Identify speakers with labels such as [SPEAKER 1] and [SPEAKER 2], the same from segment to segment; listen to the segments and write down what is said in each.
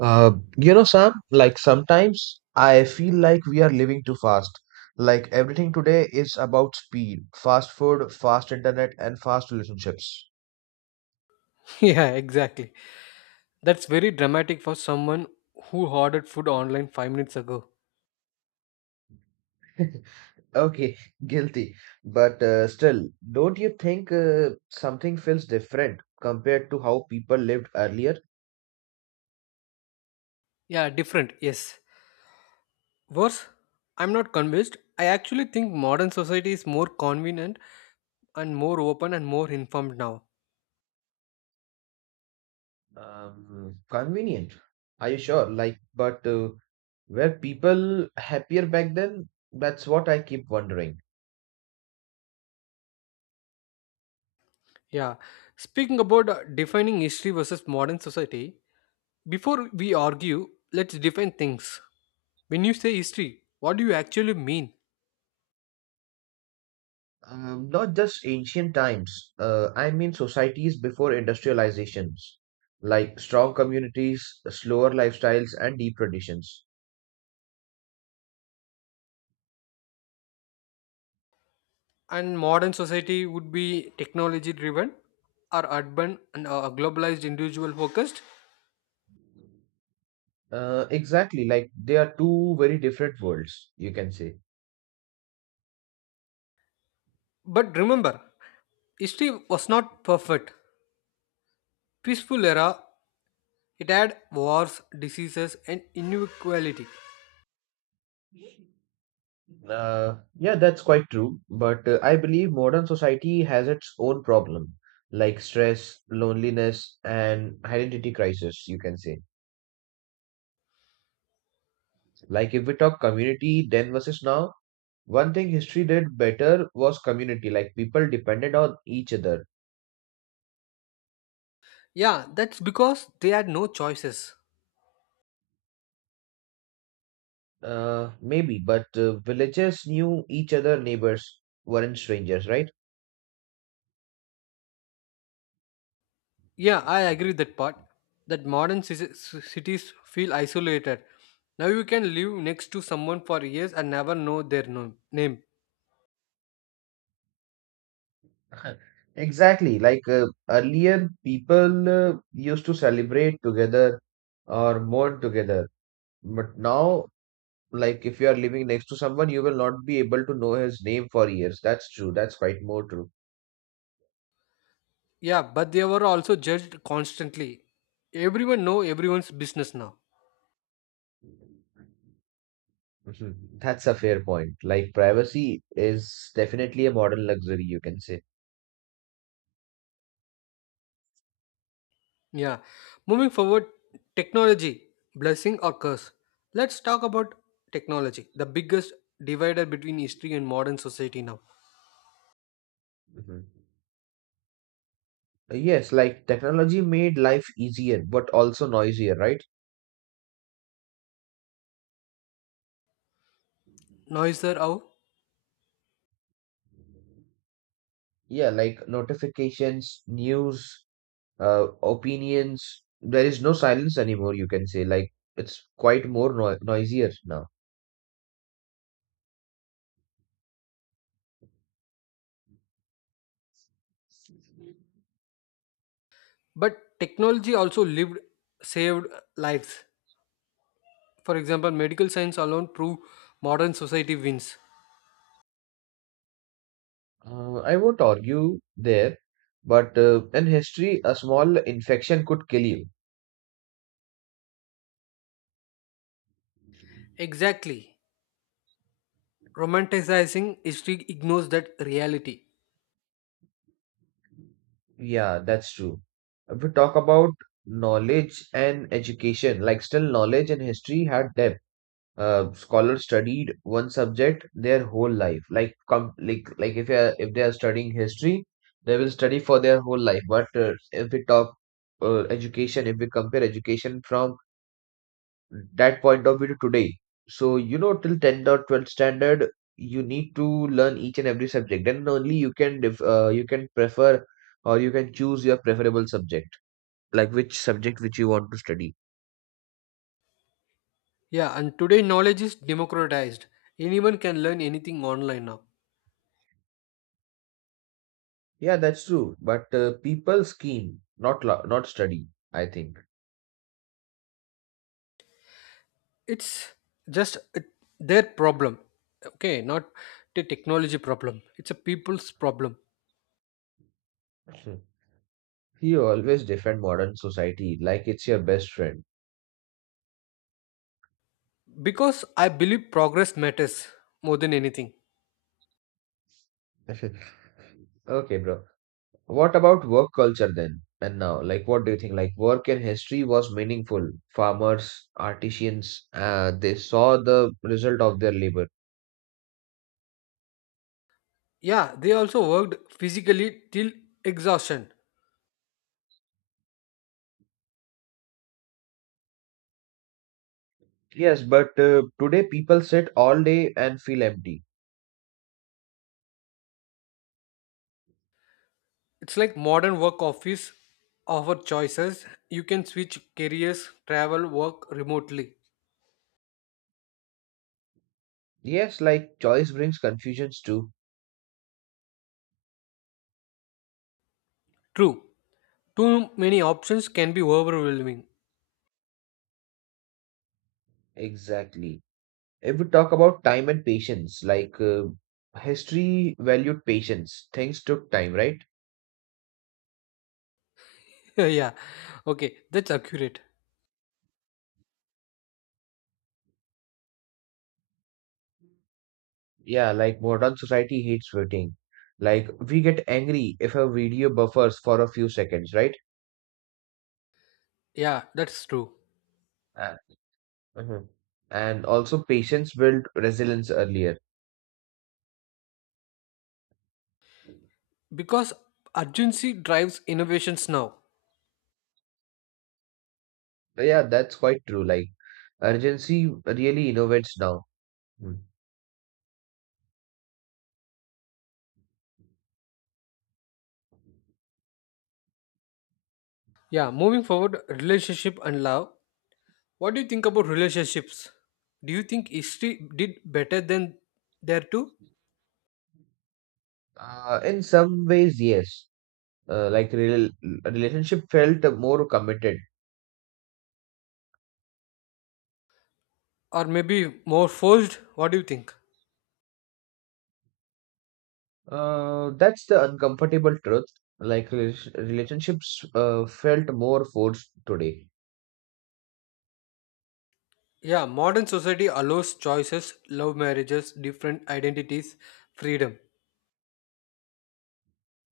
[SPEAKER 1] Uh, Sam, like sometimes I feel like we are living too fast. Like everything today is about speed, fast food, fast internet, and fast relationships.
[SPEAKER 2] Yeah, exactly. That's very dramatic for someone who ordered food online 5 minutes ago.
[SPEAKER 1] Okay, guilty. But still, don't you think something feels different compared to how people lived earlier?
[SPEAKER 2] Yeah, different, yes. Worse, I'm not convinced. I actually think modern society is more convenient and more open and more informed now.
[SPEAKER 1] Convenient. Are you sure? Like, but were people happier back then? That's what I keep wondering.
[SPEAKER 2] Yeah. Speaking about defining history versus modern society, before we argue, let's define things. When you say history, what do you actually mean?
[SPEAKER 1] Not just ancient times, I mean societies before industrializations, like strong communities, slower lifestyles, and deep traditions.
[SPEAKER 2] And modern society would be technology driven, or urban and globalized individual focused.
[SPEAKER 1] Exactly, like they are two very different worlds, you can say.
[SPEAKER 2] But remember, history was not perfect. Peaceful era, it had wars, diseases, and inequality.
[SPEAKER 1] Yeah, that's quite true, but I believe modern society has its own problem, like stress, loneliness, and identity crisis, you can say. Like if we talk community then versus now, one thing history did better was community. Like people depended on each other.
[SPEAKER 2] Yeah, that's because they had no choices.
[SPEAKER 1] Maybe, but villages knew each other, neighbors weren't strangers, right?
[SPEAKER 2] Yeah, I agree with that part. That modern cities feel isolated. Now you can live next to someone for years and never know their name.
[SPEAKER 1] Exactly. Like earlier, people used to celebrate together or mourn together. But now, like if you are living next to someone, you will not be able to know his name for years. That's true. That's quite more true.
[SPEAKER 2] Yeah, but they were also judged constantly. Everyone know everyone's business now.
[SPEAKER 1] Mhm. That's a fair point. Like privacy is definitely a modern luxury, you can say.
[SPEAKER 2] Yeah. Moving forward, technology, blessing or curse. Let's talk about technology, the biggest divider between history and modern society now.
[SPEAKER 1] Mhm. Yes, like technology made life easier, but also noisier, right?
[SPEAKER 2] Noiser out.
[SPEAKER 1] Yeah, like notifications, news, opinions. There is no silence anymore, you can say. Like it's quite more noisier now.
[SPEAKER 2] But technology also lived saved lives. For example, medical science alone prove modern society wins.
[SPEAKER 1] I won't argue there, but in history, a small infection could kill you.
[SPEAKER 2] Exactly. Romanticizing history ignores that reality.
[SPEAKER 1] Yeah, that's true. If we talk about knowledge and education, like still knowledge and history had depth. Scholars studied one subject their whole life. Like com like if they are studying history, they will study for their whole life. But if we talk education, if we compare education from that point of view today. So, till 10th or 12th standard, you need to learn each and every subject. Then only you can prefer or you can choose your preferable subject, like which subject which you want to study.
[SPEAKER 2] Yeah, and today knowledge is democratized. Anyone can learn anything online now.
[SPEAKER 1] Yeah, that's true. But people scheme, not study, I think.
[SPEAKER 2] It's just their problem, okay, not the technology problem, it's a people's problem
[SPEAKER 1] Mhm. He always defend modern society like it's your best friend.
[SPEAKER 2] because I believe progress matters more than anything.
[SPEAKER 1] Okay, bro. What about work culture then? And now, like, what do you think? Like, work in history was meaningful. Farmers, artisans, they saw the result of their labor.
[SPEAKER 2] Yeah, they also worked physically till exhaustion.
[SPEAKER 1] Yes, but today people sit all day and feel empty.
[SPEAKER 2] It's like modern work office offer choices, you can switch careers, travel, work remotely.
[SPEAKER 1] Yes, like, choice brings confusions too.
[SPEAKER 2] True, too many options can be overwhelming.
[SPEAKER 1] Exactly. If we talk about time and patience, like, history valued patience. Things took time, right?
[SPEAKER 2] Yeah, okay, that's accurate.
[SPEAKER 1] Yeah, like, modern society hates waiting. Like, we get angry if a video buffers for a few seconds, right?
[SPEAKER 2] Yeah, that's true
[SPEAKER 1] And, Mhm. And also patience build resilience earlier.
[SPEAKER 2] because urgency drives innovations now.
[SPEAKER 1] Yeah, that's quite true. Like urgency really innovates now. Mm.
[SPEAKER 2] Yeah, moving forward, relationship and love. What do you think about relationships? Do you think history did better than there too?
[SPEAKER 1] In some ways, yes. Like real relationship felt more committed.
[SPEAKER 2] Or maybe more forced, what do you think?
[SPEAKER 1] That's the uncomfortable truth. Like relationships felt more forced today.
[SPEAKER 2] Yeah, modern society allows choices, love marriages, different identities, freedom.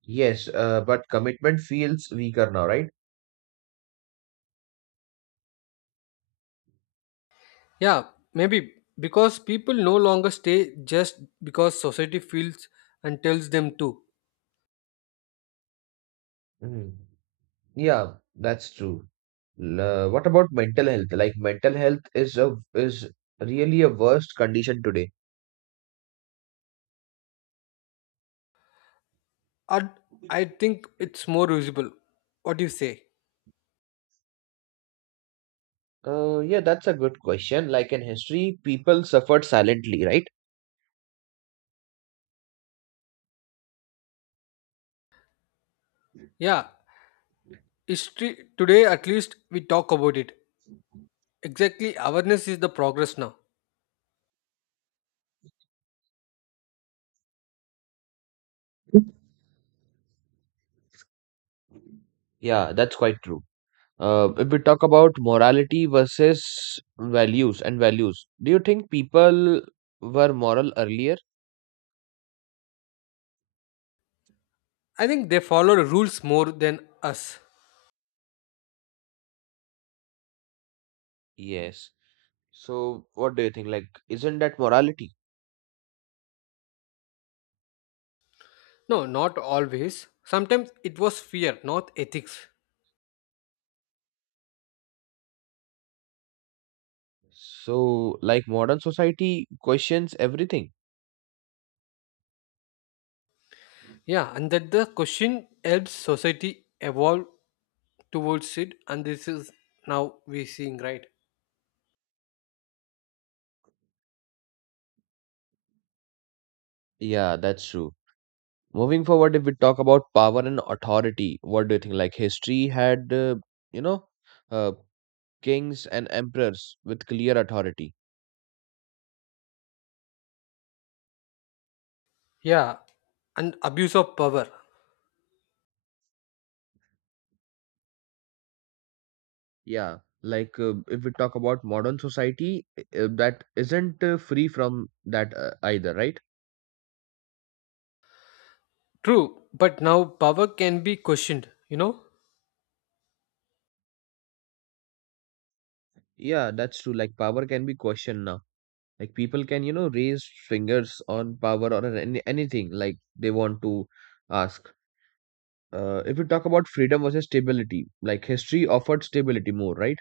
[SPEAKER 1] Yes, but commitment feels weaker now, right?
[SPEAKER 2] Yeah, maybe because people no longer stay just because society feels and tells them to.
[SPEAKER 1] Mhm. Yeah, that's true. What about mental health? Like mental health is really a worst condition today.
[SPEAKER 2] Or I think it's more usable, what do you say?
[SPEAKER 1] Yeah, that's a good question. Like in history, people suffered silently, right?
[SPEAKER 2] Yeah, history today at least we talk about it. Exactly, awareness is the progress now.
[SPEAKER 1] Yeah, that's quite true. If we talk about morality versus values, do you think people were moral earlier?
[SPEAKER 2] I think they follow the rules more than us.
[SPEAKER 1] Yes. So, what do you think? Like, isn't that morality?
[SPEAKER 2] No, not always, sometimes it was fear, not ethics.
[SPEAKER 1] So, like, modern society questions everything.
[SPEAKER 2] Yeah, and that the question helps society evolve towards it, and this is now we seeing, right?
[SPEAKER 1] Yeah, that's true. Moving forward, if we talk about power and authority, what do you think? Like history had, you know, uh, kings and emperors with clear authority.
[SPEAKER 2] Yeah, and abuse of power.
[SPEAKER 1] Yeah, like if we talk about modern society, that isn't free from that either, right?
[SPEAKER 2] True, but now power can be questioned, you know.
[SPEAKER 1] Yeah, that's true. Like power can be questioned now. Like people can, raise fingers on power or on anything like they want to ask. If we talk about freedom versus stability, like history offered stability more, right?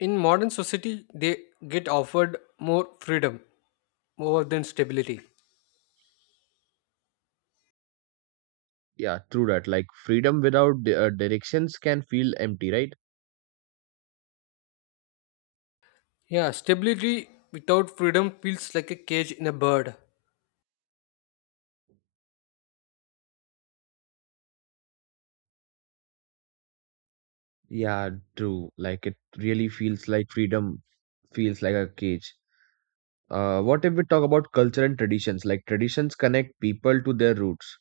[SPEAKER 2] In modern society they get offered more freedom more than stability.
[SPEAKER 1] Yeah, true that. Like freedom without directions can feel empty, right?
[SPEAKER 2] Yeah, stability without freedom feels like a cage in a bird.
[SPEAKER 1] Yeah, true. Like it really feels like freedom feels like a cage. What if we talk about culture and traditions? Like traditions connect people to their roots.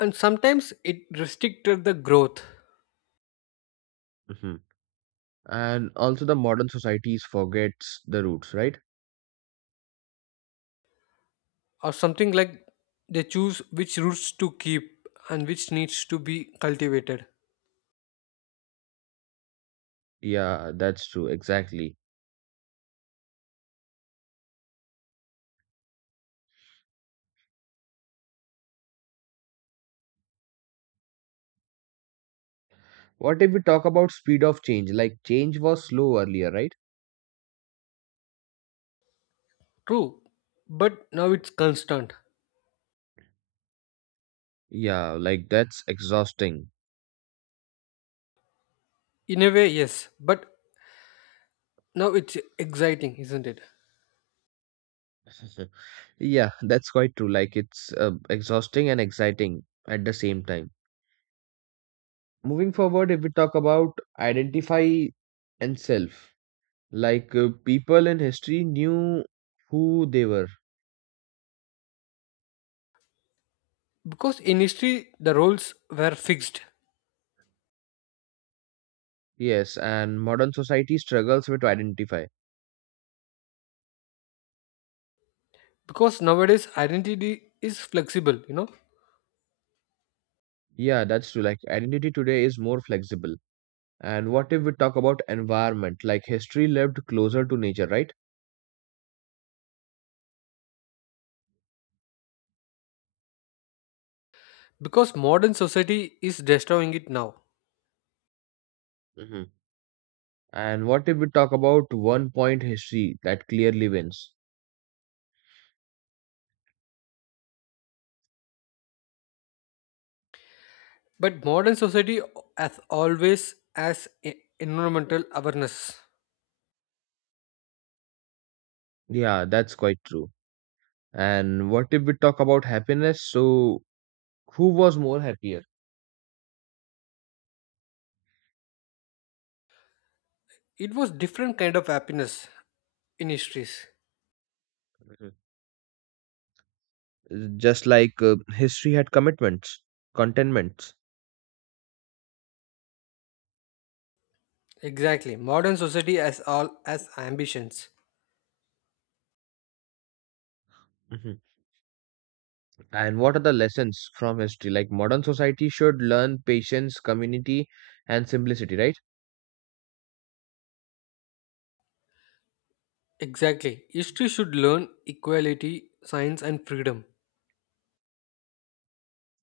[SPEAKER 2] And sometimes it restricted the growth.
[SPEAKER 1] Hmm. And also the modern societies forgets the roots, right?
[SPEAKER 2] Or something like they choose which roots to keep and which needs to be cultivated.
[SPEAKER 1] Yeah, that's true. Exactly. What if we talk about speed of change? Like change was slow earlier, right?
[SPEAKER 2] True, but now it's constant.
[SPEAKER 1] Yeah, like that's exhausting.
[SPEAKER 2] In a way, yes, but now it's exciting, isn't it?
[SPEAKER 1] Yeah, that's quite true. Like it's exhausting and exciting at the same time. Moving forward, if we talk about identify and self, like people in history knew who they were.
[SPEAKER 2] Because in history, the roles were fixed.
[SPEAKER 1] Yes, and modern society struggles with identify.
[SPEAKER 2] Because nowadays, identity is flexible, you know?
[SPEAKER 1] Yeah, that's true. Like identity today is more flexible. And what if we talk about environment? Like history lived closer to nature, right?
[SPEAKER 2] Because modern society is destroying it now.
[SPEAKER 1] Hmm. And what if we talk about one point history that clearly wins?
[SPEAKER 2] But modern society has always has environmental awareness.
[SPEAKER 1] Yeah, that's quite true. And what if we talk about happiness? So, who was more happier?
[SPEAKER 2] It was different kind of happiness in histories.
[SPEAKER 1] Mhm. Just like history had commitments, contentments.
[SPEAKER 2] Exactly. Modern society has all as ambitions.
[SPEAKER 1] Mhm. And what are the lessons from history? Like modern society should learn patience, community, and simplicity, right?
[SPEAKER 2] Exactly. History should learn equality, science and freedom.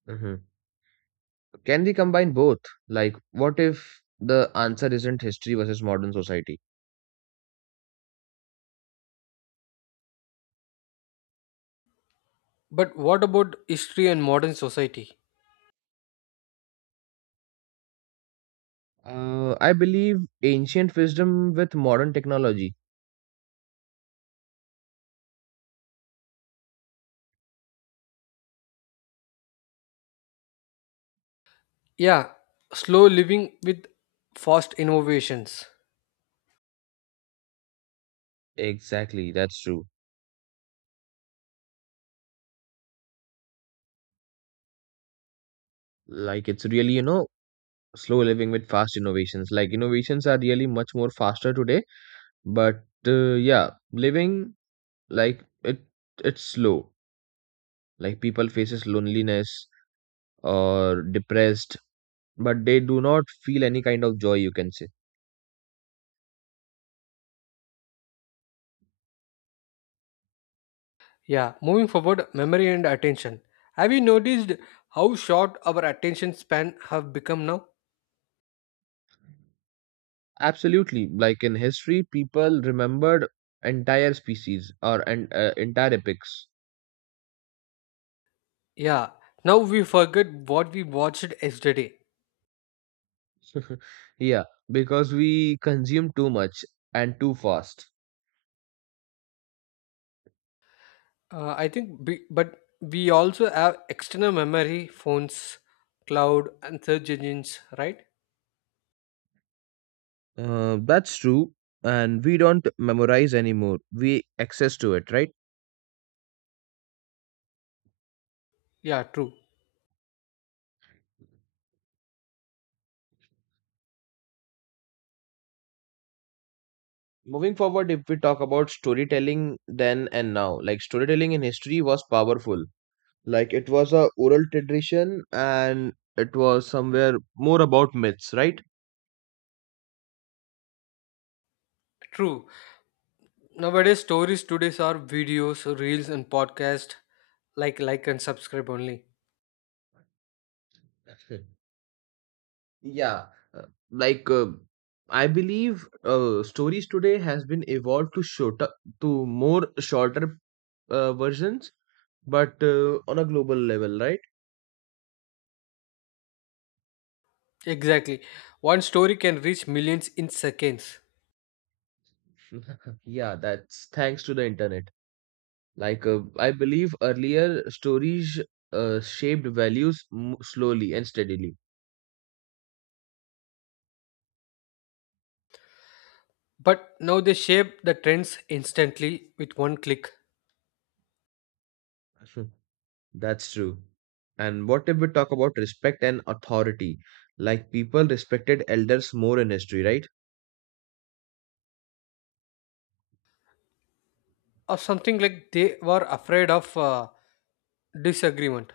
[SPEAKER 1] Hmm. Can we combine both? Like, what if the answer isn't history versus modern society?
[SPEAKER 2] But what about history and modern society?
[SPEAKER 1] I believe ancient wisdom with modern technology.
[SPEAKER 2] Yeah, slow living with fast innovations.
[SPEAKER 1] Exactly, that's true. Like, it's really, slow living with fast innovations, like innovations are really much more faster today, but yeah, living, like it's slow, like people faces loneliness or depressed, but they do not feel any kind of joy, you can say.
[SPEAKER 2] Yeah, moving forward, memory and attention. Have you noticed how short our attention span have become now?
[SPEAKER 1] Absolutely, like in history people remembered entire species or and entire epics.
[SPEAKER 2] Yeah, now we forget what we watched yesterday.
[SPEAKER 1] Yeah, because we consume too much and too fast.
[SPEAKER 2] I think, but we also have external memory, phones, cloud, and search engines, right?
[SPEAKER 1] That's true. And we don't memorize anymore. We access to it, right?
[SPEAKER 2] Yeah, true,
[SPEAKER 1] Moving forward, if we talk about storytelling then and now, like storytelling in history was powerful. Like it was a oral tradition and it was somewhere more about myths, right?
[SPEAKER 2] true. Nowadays, stories today are videos, reels, and podcast. Like, and subscribe only.
[SPEAKER 1] Yeah, uh, like I believe stories today has been evolved to shorter to more shorter versions, but on a global level, right?
[SPEAKER 2] Exactly, one story can reach millions in seconds.
[SPEAKER 1] Yeah, that's thanks to the internet. Like, I believe earlier stories shaped values m slowly and steadily.
[SPEAKER 2] But now they shape the trends instantly with one click.
[SPEAKER 1] That's true. And what if we talk about respect and authority? Like, people respected elders more in history, right?
[SPEAKER 2] Or something like they were afraid of disagreement.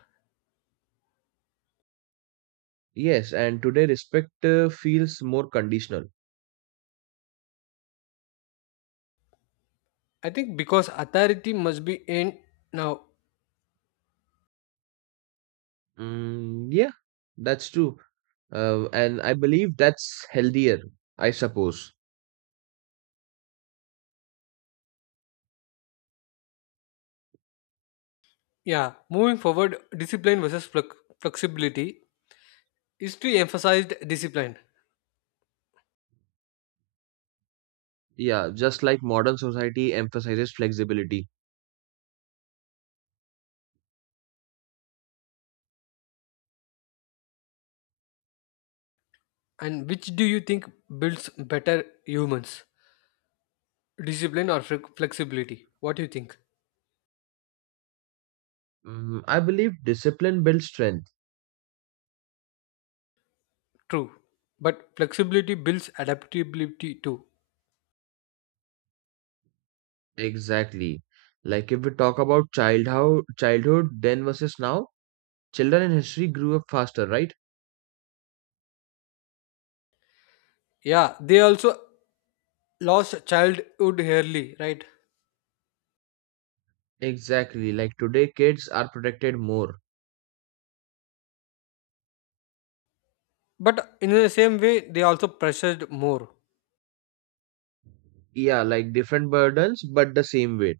[SPEAKER 1] Yes, and today respect feels more conditional.
[SPEAKER 2] I think because authority must be in now.
[SPEAKER 1] Mm, yeah, that's true. And I believe that's healthier, I suppose.
[SPEAKER 2] Yeah, moving forward, discipline versus flexibility is to emphasized discipline.
[SPEAKER 1] Yeah, just like modern society emphasizes flexibility.
[SPEAKER 2] And which do you think builds better humans? Discipline or flexibility? What do you think?
[SPEAKER 1] Mm, I believe discipline builds strength.
[SPEAKER 2] True. But flexibility builds adaptability too.
[SPEAKER 1] Exactly. Like if we talk about childhood, then versus now, children in history grew up faster, right?
[SPEAKER 2] Yeah, they also lost childhood early, right?
[SPEAKER 1] Exactly. Like today, kids are protected more.
[SPEAKER 2] But in the same way, they also pressured more.
[SPEAKER 1] Yeah, like different burdens, but the same weight.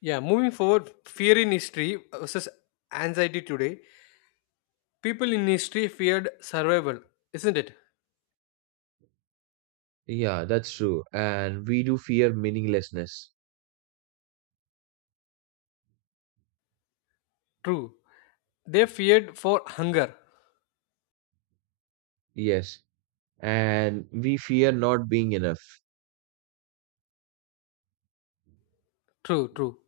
[SPEAKER 2] Yeah, moving forward, fear in history versus anxiety today. People in history feared survival, isn't it?
[SPEAKER 1] Yeah, that's true. And we do fear meaninglessness.
[SPEAKER 2] True. They feared for hunger.
[SPEAKER 1] Yes. And we fear not being enough.
[SPEAKER 2] True, true.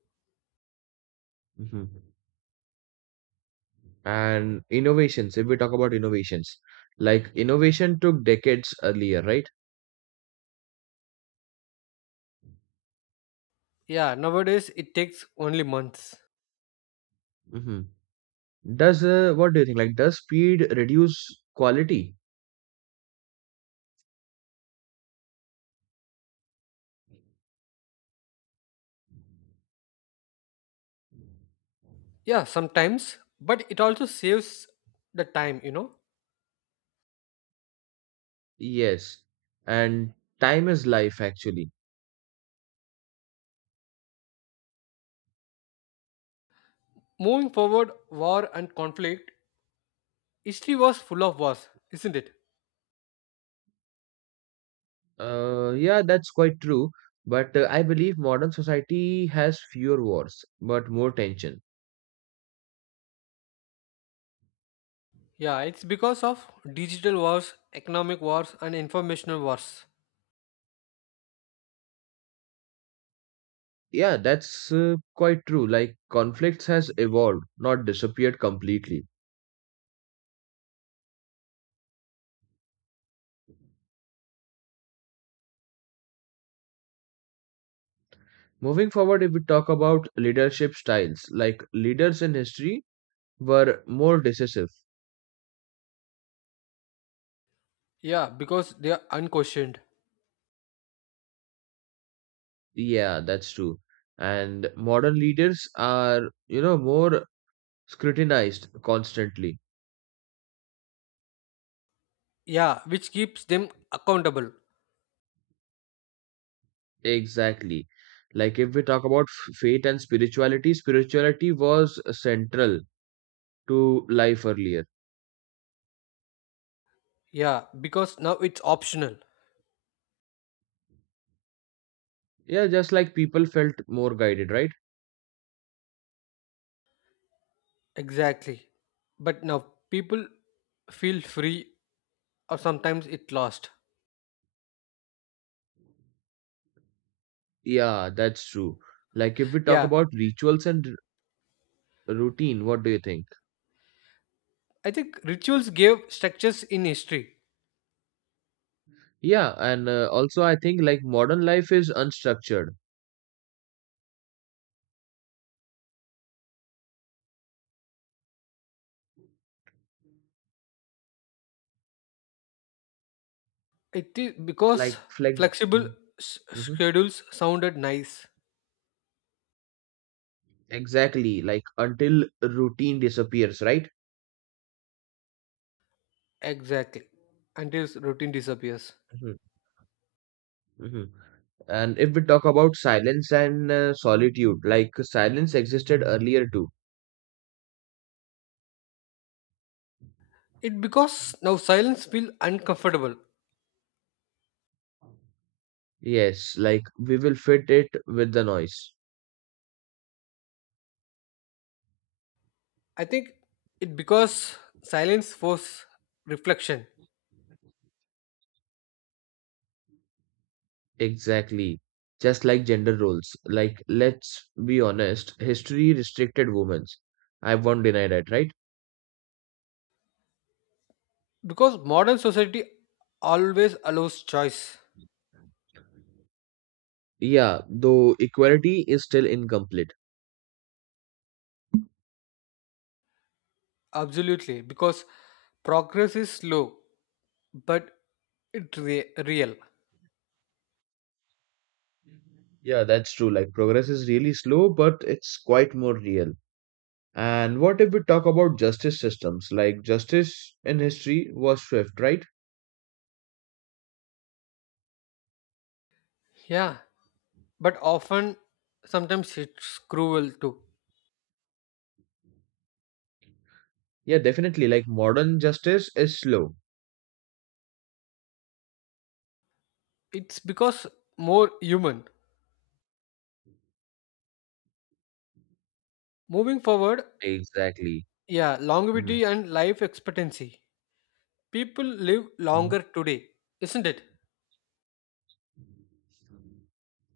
[SPEAKER 1] Mhm. And innovations, if we talk about innovations, like innovation took decades earlier, right?
[SPEAKER 2] Yeah, nowadays it takes only months.
[SPEAKER 1] Mhm. Does What do you think? Like, does speed reduce quality?
[SPEAKER 2] Yeah, sometimes, but it also saves the time, you know.
[SPEAKER 1] Yes, and time is life actually.
[SPEAKER 2] Moving forward, war and conflict, history was full of wars, isn't it?
[SPEAKER 1] Yeah, that's quite true. But I believe modern society has fewer wars, but more tension.
[SPEAKER 2] Yeah, it's because of digital wars, economic wars, and informational wars.
[SPEAKER 1] Yeah, that's quite true. Like, conflicts has evolved, not disappeared completely. Moving forward, if we talk about leadership styles, like leaders in history were more decisive.
[SPEAKER 2] Yeah, because they are unquestioned.
[SPEAKER 1] Yeah, that's true. And modern leaders are, more scrutinized constantly.
[SPEAKER 2] Yeah, which keeps them accountable.
[SPEAKER 1] Exactly. Like if we talk about faith and spirituality was central to life earlier.
[SPEAKER 2] Yeah, because now it's optional.
[SPEAKER 1] Yeah, just like people felt more guided, right?
[SPEAKER 2] Exactly. But now people feel free or sometimes it lost.
[SPEAKER 1] Yeah, that's true. Like if we talk
[SPEAKER 2] Yeah,
[SPEAKER 1] about rituals and routine, what do you think?
[SPEAKER 2] I think rituals gave structures in history.
[SPEAKER 1] Yeah, and also I think like modern life is unstructured.
[SPEAKER 2] It is because
[SPEAKER 1] Like flex.
[SPEAKER 2] flexible
[SPEAKER 1] Mhm.
[SPEAKER 2] schedules sounded nice.
[SPEAKER 1] Exactly, like until routine disappears, right?
[SPEAKER 2] Exactly. Until routine disappears.
[SPEAKER 1] Mm-hmm. Mhm. And if we talk about silence and solitude, like silence existed earlier too.
[SPEAKER 2] It because now silence feel uncomfortable.
[SPEAKER 1] Yes, like we will fit it with the noise.
[SPEAKER 2] I think it because silence force reflection.
[SPEAKER 1] Exactly. Just like gender roles. Like, let's be honest, history restricted women. I won't deny that, right?
[SPEAKER 2] Because modern society always allows choice.
[SPEAKER 1] Yeah, though equality is still incomplete.
[SPEAKER 2] Absolutely, because progress is slow, but it real.
[SPEAKER 1] Yeah, that's true. Like, progress is really slow, but it's quite more real. And what if we talk about justice systems? Like, justice in history was swift, right?
[SPEAKER 2] Yeah, but often, sometimes it's cruel too.
[SPEAKER 1] Yeah, definitely. Like modern justice is slow.
[SPEAKER 2] It's because more human. Moving forward,
[SPEAKER 1] Exactly.
[SPEAKER 2] yeah,
[SPEAKER 1] Hmm.
[SPEAKER 2] longevity and life expectancy. People live
[SPEAKER 1] Hmm.
[SPEAKER 2] longer today, isn't it?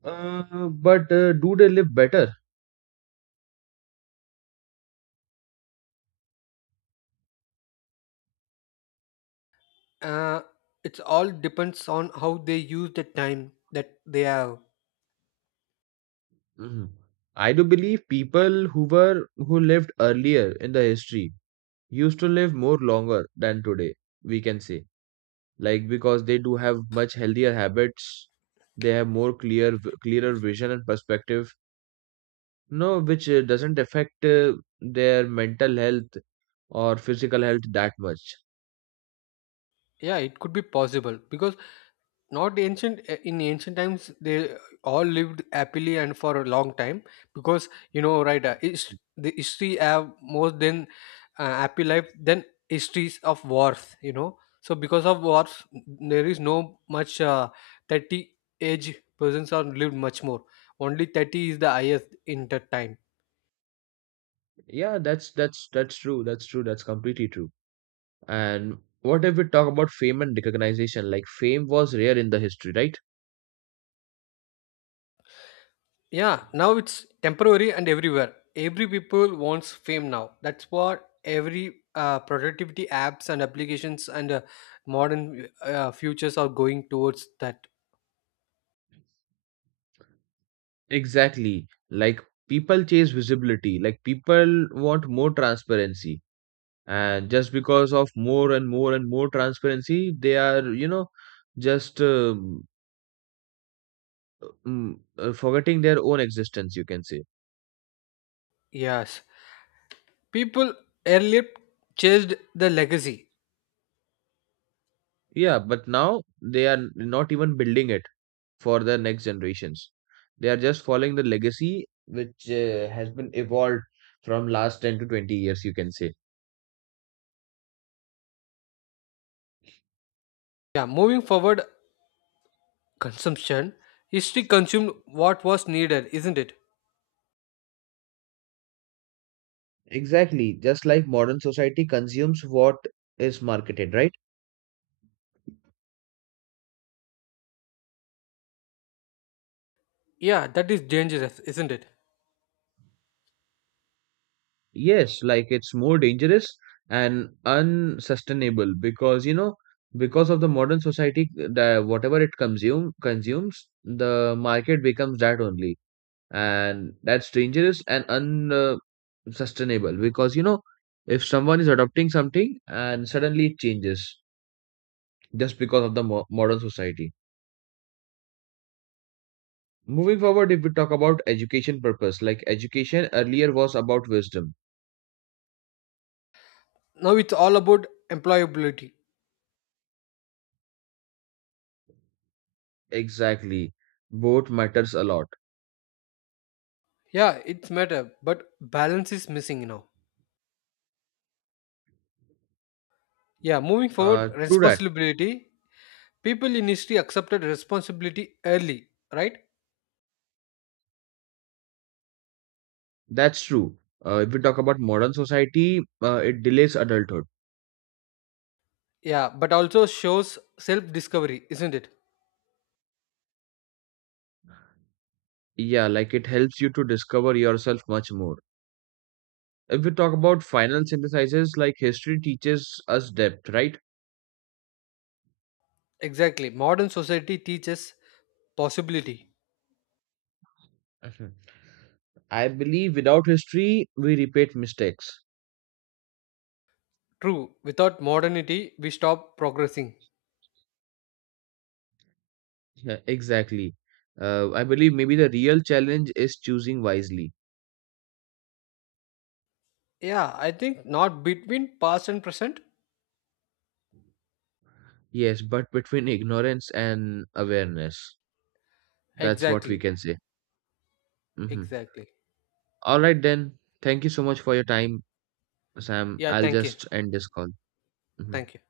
[SPEAKER 1] But do they live better?
[SPEAKER 2] Uh, it all depends on how they use the time that they have.
[SPEAKER 1] Hmm. I do believe people who lived earlier in the history used to live more longer than today. We can say like because they do have much healthier habits. They have clearer vision and perspective. No, which doesn't affect their mental health or physical health that much.
[SPEAKER 2] Yeah, it could be possible because not ancient eh, in ancient times they all lived happily and for a long time because you know, right, the history have more than happy life than histories of wars, you know. So because of wars there is no much 30 age persons are lived much more, only 30 is the highest in that time.
[SPEAKER 1] Yeah, that's true. That's true. That's completely true. And what if we talk about fame and recognition? Like fame was rare in the history, right?
[SPEAKER 2] Yeah, now it's temporary and everywhere. Every people wants fame now. That's what every productivity apps and applications and modern futures are going towards that.
[SPEAKER 1] Exactly. Like people chase visibility. Like people want more transparency. And just because of more and more and more transparency, they are, just forgetting their own existence, you can say.
[SPEAKER 2] Yes, people earlier chased the legacy.
[SPEAKER 1] Yeah, but now they are not even building it for the next generations. They are just following the legacy which has been evolved from last 10 to 20 years, you can say.
[SPEAKER 2] Yeah, moving forward, consumption history consumed what was needed, isn't it?
[SPEAKER 1] Exactly, just like modern society consumes what is marketed, right?
[SPEAKER 2] Yeah, that is dangerous, isn't it?
[SPEAKER 1] Yes, like it's more dangerous and unsustainable, because you know because of the modern society. The whatever it consumes the market becomes that only. And that's dangerous and un sustainable, because if someone is adopting something and suddenly it changes just because of the modern society. Moving forward, if we talk about education purpose, like education earlier was about wisdom.
[SPEAKER 2] Now it's all about employability.
[SPEAKER 1] Exactly, both matters a lot.
[SPEAKER 2] Yeah, it's matter, but balance is missing now. Yeah, moving forward,
[SPEAKER 1] True that.
[SPEAKER 2] responsibility. People in history accepted responsibility early, right?
[SPEAKER 1] That's true. If we talk about modern society, it delays adulthood.
[SPEAKER 2] Yeah, but also shows self discovery, isn't it?
[SPEAKER 1] Yeah, like it helps you to discover yourself much more. If we talk about final synthesizers, like history teaches us depth, right?
[SPEAKER 2] Exactly. Modern society teaches possibility.
[SPEAKER 1] Mhm. I believe without history, we repeat mistakes.
[SPEAKER 2] True. Without modernity, we stop progressing.
[SPEAKER 1] Yeah, exactly. I believe maybe the real challenge is choosing wisely.
[SPEAKER 2] Yeah, I think not between past and present.
[SPEAKER 1] Yes, but between ignorance and awareness. That's what we
[SPEAKER 2] Exactly.
[SPEAKER 1] can say. Hmm.
[SPEAKER 2] Exactly.
[SPEAKER 1] All right, then. Thank you so much for your time, Sam.
[SPEAKER 2] Yeah,
[SPEAKER 1] I'll
[SPEAKER 2] thank you.
[SPEAKER 1] just end this call. Mhm.
[SPEAKER 2] Thank you.